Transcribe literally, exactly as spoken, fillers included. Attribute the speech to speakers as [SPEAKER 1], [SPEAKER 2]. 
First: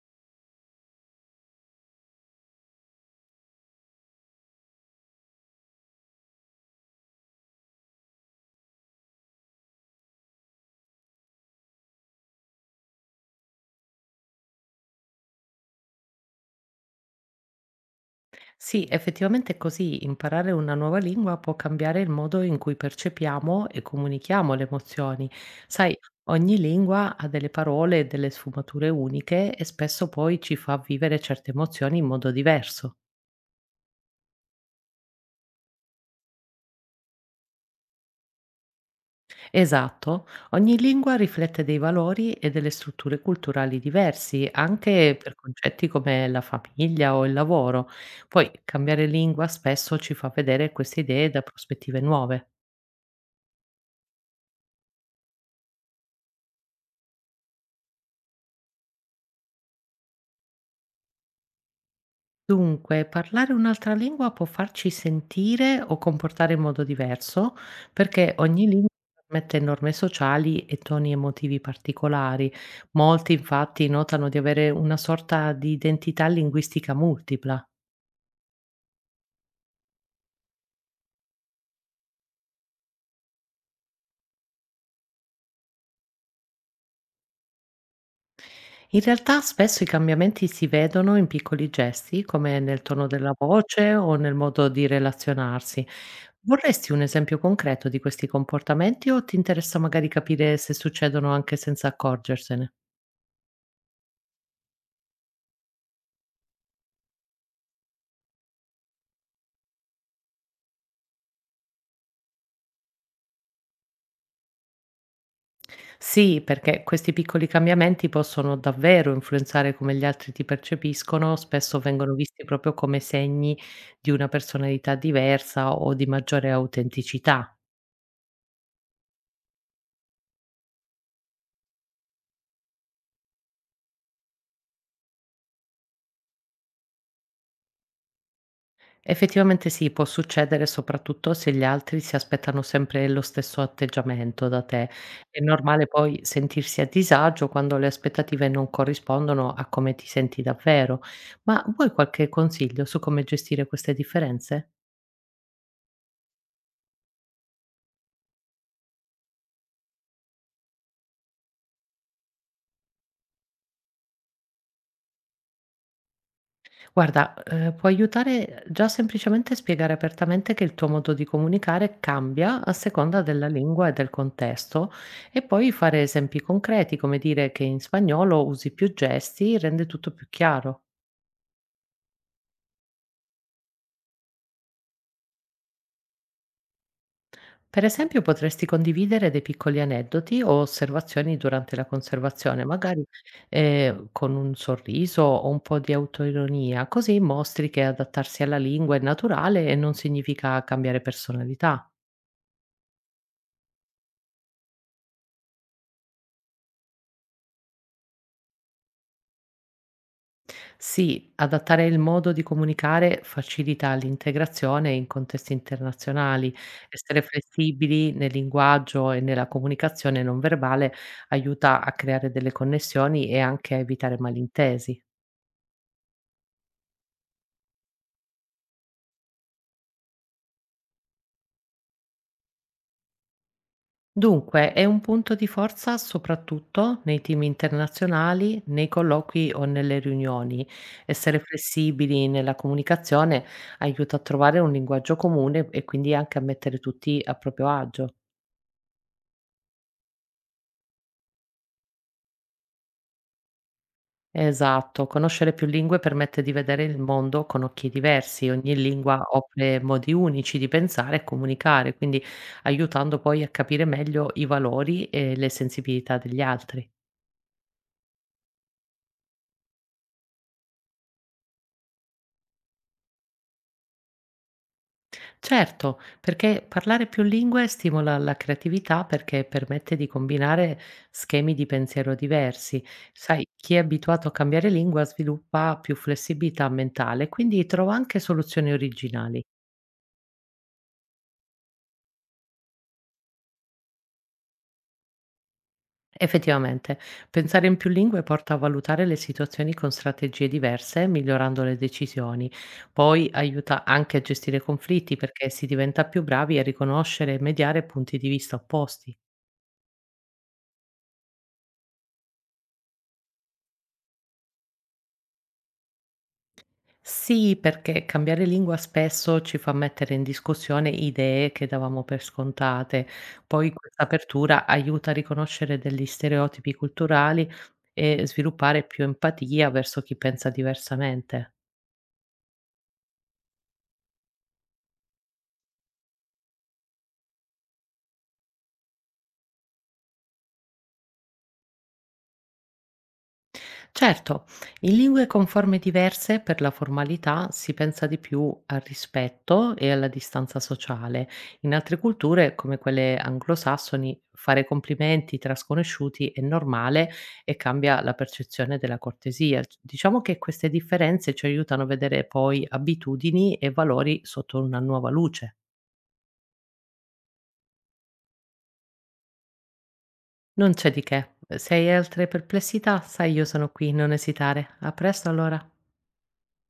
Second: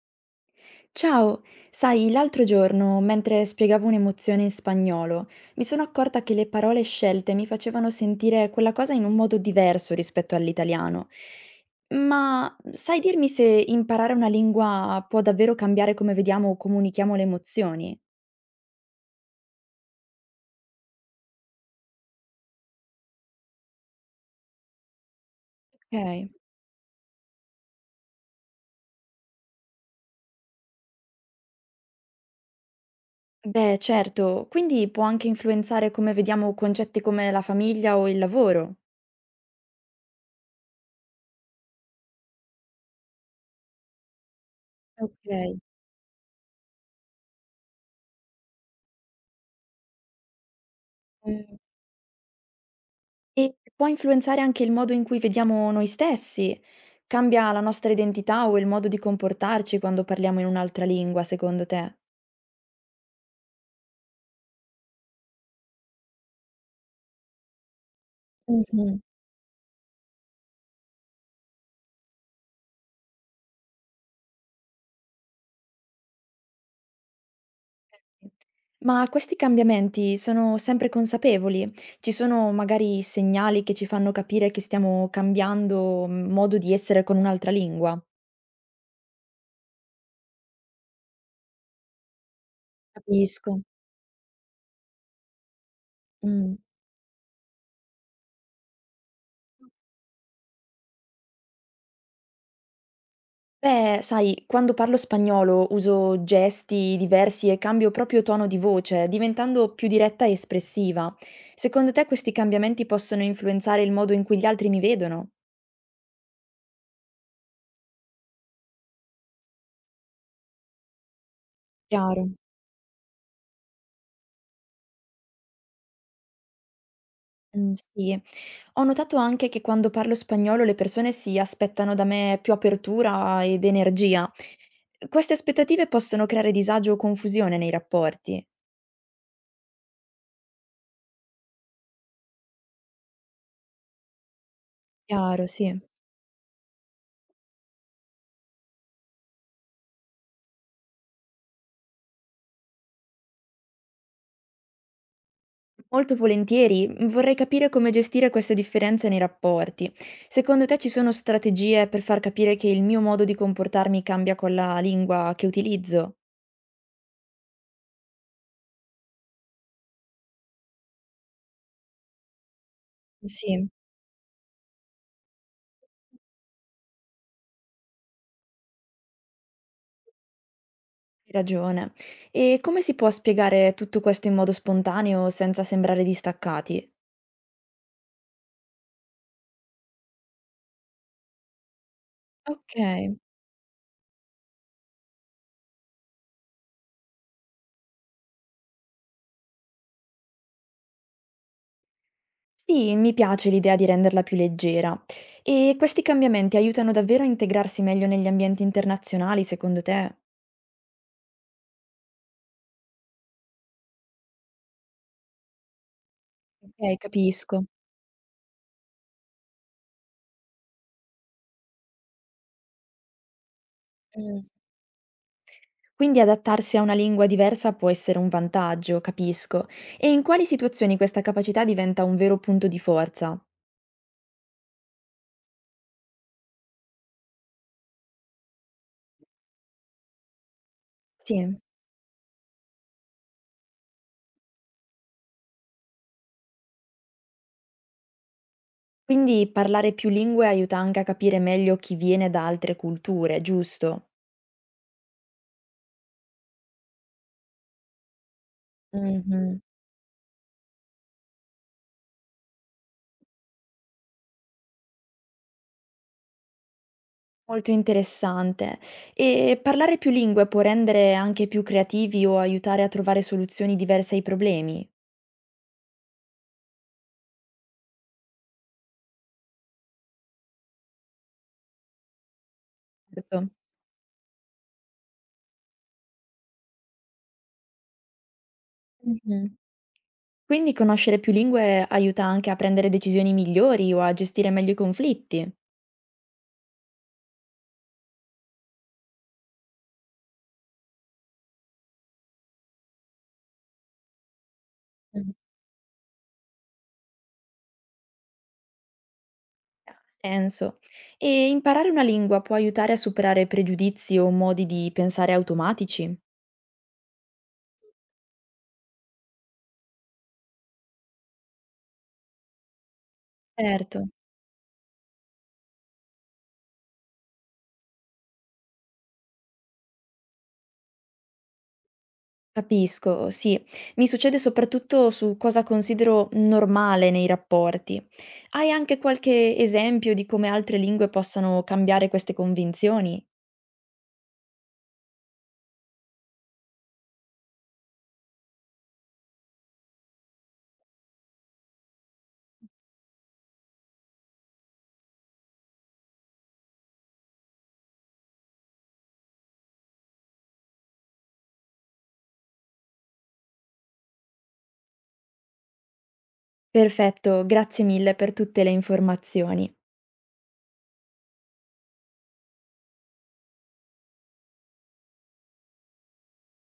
[SPEAKER 1] Ciao, sai, l'altro giorno, mentre spiegavo un'emozione in spagnolo, mi sono accorta che le parole scelte mi facevano sentire quella cosa in un modo diverso rispetto all'italiano. Ma sai dirmi se imparare una lingua può davvero cambiare come vediamo o comunichiamo le emozioni?
[SPEAKER 2] Sì, effettivamente è così. Imparare una nuova lingua può cambiare il modo in cui percepiamo e comunichiamo le emozioni. Sai,
[SPEAKER 1] Ok.
[SPEAKER 2] ogni lingua ha delle parole e delle sfumature uniche e spesso poi ci fa vivere certe emozioni in modo diverso.
[SPEAKER 1] Beh, certo, quindi può anche influenzare come vediamo concetti come la famiglia o il lavoro.
[SPEAKER 2] Esatto, ogni lingua riflette dei valori e delle strutture culturali diversi, anche per
[SPEAKER 1] Ok.
[SPEAKER 2] concetti come la famiglia o il lavoro. Poi cambiare lingua spesso ci fa vedere queste idee da
[SPEAKER 1] Mm.
[SPEAKER 2] prospettive nuove.
[SPEAKER 1] E può influenzare anche il modo in cui vediamo noi stessi? Cambia la nostra identità o il modo di comportarci quando parliamo in un'altra lingua, secondo te?
[SPEAKER 2] Dunque, parlare un'altra lingua può farci sentire o comportare in modo diverso, perché ogni lingua
[SPEAKER 1] Mhm.
[SPEAKER 2] permette norme sociali e toni emotivi particolari. Molti infatti notano di avere una sorta di identità linguistica multipla.
[SPEAKER 1] Ma questi cambiamenti sono sempre consapevoli? Ci sono magari segnali che ci fanno capire che stiamo cambiando mhmm, modo di essere con un'altra lingua?
[SPEAKER 2] In realtà spesso i cambiamenti si vedono in piccoli gesti, come nel tono della
[SPEAKER 1] Capisco.
[SPEAKER 2] voce o nel modo di relazionarsi.
[SPEAKER 1] Mm.
[SPEAKER 2] Vorresti un esempio concreto di questi comportamenti o ti interessa magari capire se succedono anche senza accorgersene?
[SPEAKER 1] Beh, sai, quando parlo spagnolo uso gesti diversi e cambio proprio tono di voce, diventando più diretta e espressiva. Secondo te questi cambiamenti possono influenzare il modo in cui gli altri mi vedono?
[SPEAKER 2] Sì, perché questi piccoli cambiamenti possono davvero influenzare come gli altri ti percepiscono, spesso vengono
[SPEAKER 1] Chiaro.
[SPEAKER 2] visti proprio come segni di una personalità diversa o di maggiore autenticità.
[SPEAKER 1] Mm, sì, ho notato anche che quando parlo spagnolo le persone si aspettano da me più apertura ed energia. Queste aspettative possono creare disagio o confusione nei rapporti.
[SPEAKER 2] Effettivamente sì, può succedere soprattutto se gli altri si aspettano sempre lo stesso atteggiamento da te. È
[SPEAKER 1] Chiaro, sì.
[SPEAKER 2] normale poi sentirsi a disagio quando le aspettative non corrispondono a come ti senti davvero. Ma vuoi qualche consiglio su come gestire queste differenze?
[SPEAKER 1] Molto volentieri, mm, vorrei capire come gestire queste differenze nei rapporti. Secondo te ci sono strategie per far capire che il mio modo di comportarmi cambia con la lingua che utilizzo?
[SPEAKER 2] Guarda, ehm, può aiutare già semplicemente spiegare apertamente che il tuo modo di comunicare cambia a seconda della
[SPEAKER 1] Sì,
[SPEAKER 2] lingua e del contesto e poi fare esempi concreti, come dire che in spagnolo usi più gesti, rende tutto più chiaro.
[SPEAKER 1] hai ragione. E come si può spiegare tutto questo in modo spontaneo senza sembrare distaccati?
[SPEAKER 2] Per esempio, potresti condividere dei piccoli aneddoti o osservazioni durante la conservazione,
[SPEAKER 1] Ok.
[SPEAKER 2] magari, ehm, con un sorriso o un po' di autoironia, così mostri che adattarsi alla lingua è naturale e non significa cambiare personalità.
[SPEAKER 1] Sì, mi piace l'idea di renderla più leggera. E questi cambiamenti aiutano davvero a integrarsi meglio negli ambienti internazionali, secondo te?
[SPEAKER 2] Sì, adattare il modo di comunicare facilita l'integrazione in contesti internazionali.
[SPEAKER 1] Ok,
[SPEAKER 2] Essere
[SPEAKER 1] capisco.
[SPEAKER 2] flessibili nel linguaggio e nella comunicazione non verbale aiuta a creare delle connessioni e anche a evitare
[SPEAKER 1] Mm.
[SPEAKER 2] malintesi.
[SPEAKER 1] Quindi adattarsi a una lingua diversa può essere un vantaggio, capisco. E in quali situazioni questa capacità diventa un vero punto di forza?
[SPEAKER 2] Dunque, è un punto di forza soprattutto nei team internazionali, nei colloqui o nelle riunioni. Essere
[SPEAKER 1] Sì.
[SPEAKER 2] flessibili nella comunicazione aiuta a trovare un linguaggio comune e quindi anche a mettere tutti a proprio agio.
[SPEAKER 1] Quindi parlare più lingue aiuta anche a capire meglio chi viene da altre culture, giusto?
[SPEAKER 2] Esatto, conoscere più lingue permette di vedere il mondo con occhi diversi, ogni lingua
[SPEAKER 1] Mhm,
[SPEAKER 2] offre modi unici di pensare e comunicare, quindi aiutando poi a capire meglio i valori e le sensibilità degli altri.
[SPEAKER 1] molto interessante. E parlare più lingue può rendere anche più creativi o aiutare a trovare soluzioni diverse ai problemi?
[SPEAKER 2] Certo, perché parlare più lingue stimola la creatività perché permette di combinare schemi di pensiero diversi. Sai,
[SPEAKER 1] Certo.
[SPEAKER 2] chi è abituato a cambiare lingua sviluppa più flessibilità mentale, quindi trova anche soluzioni originali.
[SPEAKER 1] Mhm. Quindi conoscere più lingue aiuta anche a prendere decisioni migliori o a gestire meglio i conflitti?
[SPEAKER 2] Effettivamente, pensare in più lingue porta a valutare le situazioni con strategie diverse, migliorando le decisioni. Poi aiuta anche a gestire conflitti perché si diventa più bravi a riconoscere e mediare punti di vista opposti.
[SPEAKER 1] Ha senso. E imparare una lingua può aiutare a superare pregiudizi o modi di pensare automatici?
[SPEAKER 2] Sì, perché cambiare lingua spesso ci fa mettere in discussione idee che davamo per scontate. Poi
[SPEAKER 1] Certo,
[SPEAKER 2] questa apertura aiuta a riconoscere degli stereotipi culturali e sviluppare più empatia verso chi pensa diversamente.
[SPEAKER 1] capisco, sì. Mi succede soprattutto su cosa considero normale nei rapporti. Hai anche qualche esempio di come altre lingue possano cambiare queste convinzioni?
[SPEAKER 2] Certo, in lingue con forme diverse per la formalità si pensa di più al rispetto e alla distanza sociale. In altre culture, come quelle anglosassoni, fare complimenti tra sconosciuti è normale e cambia la percezione della cortesia. Diciamo che queste differenze ci aiutano a vedere poi abitudini e valori sotto una nuova luce.
[SPEAKER 1] Perfetto, grazie mille per tutte le informazioni.
[SPEAKER 2] Non c'è di che. Se hai altre perplessità, sai, io sono qui, non esitare. A presto allora.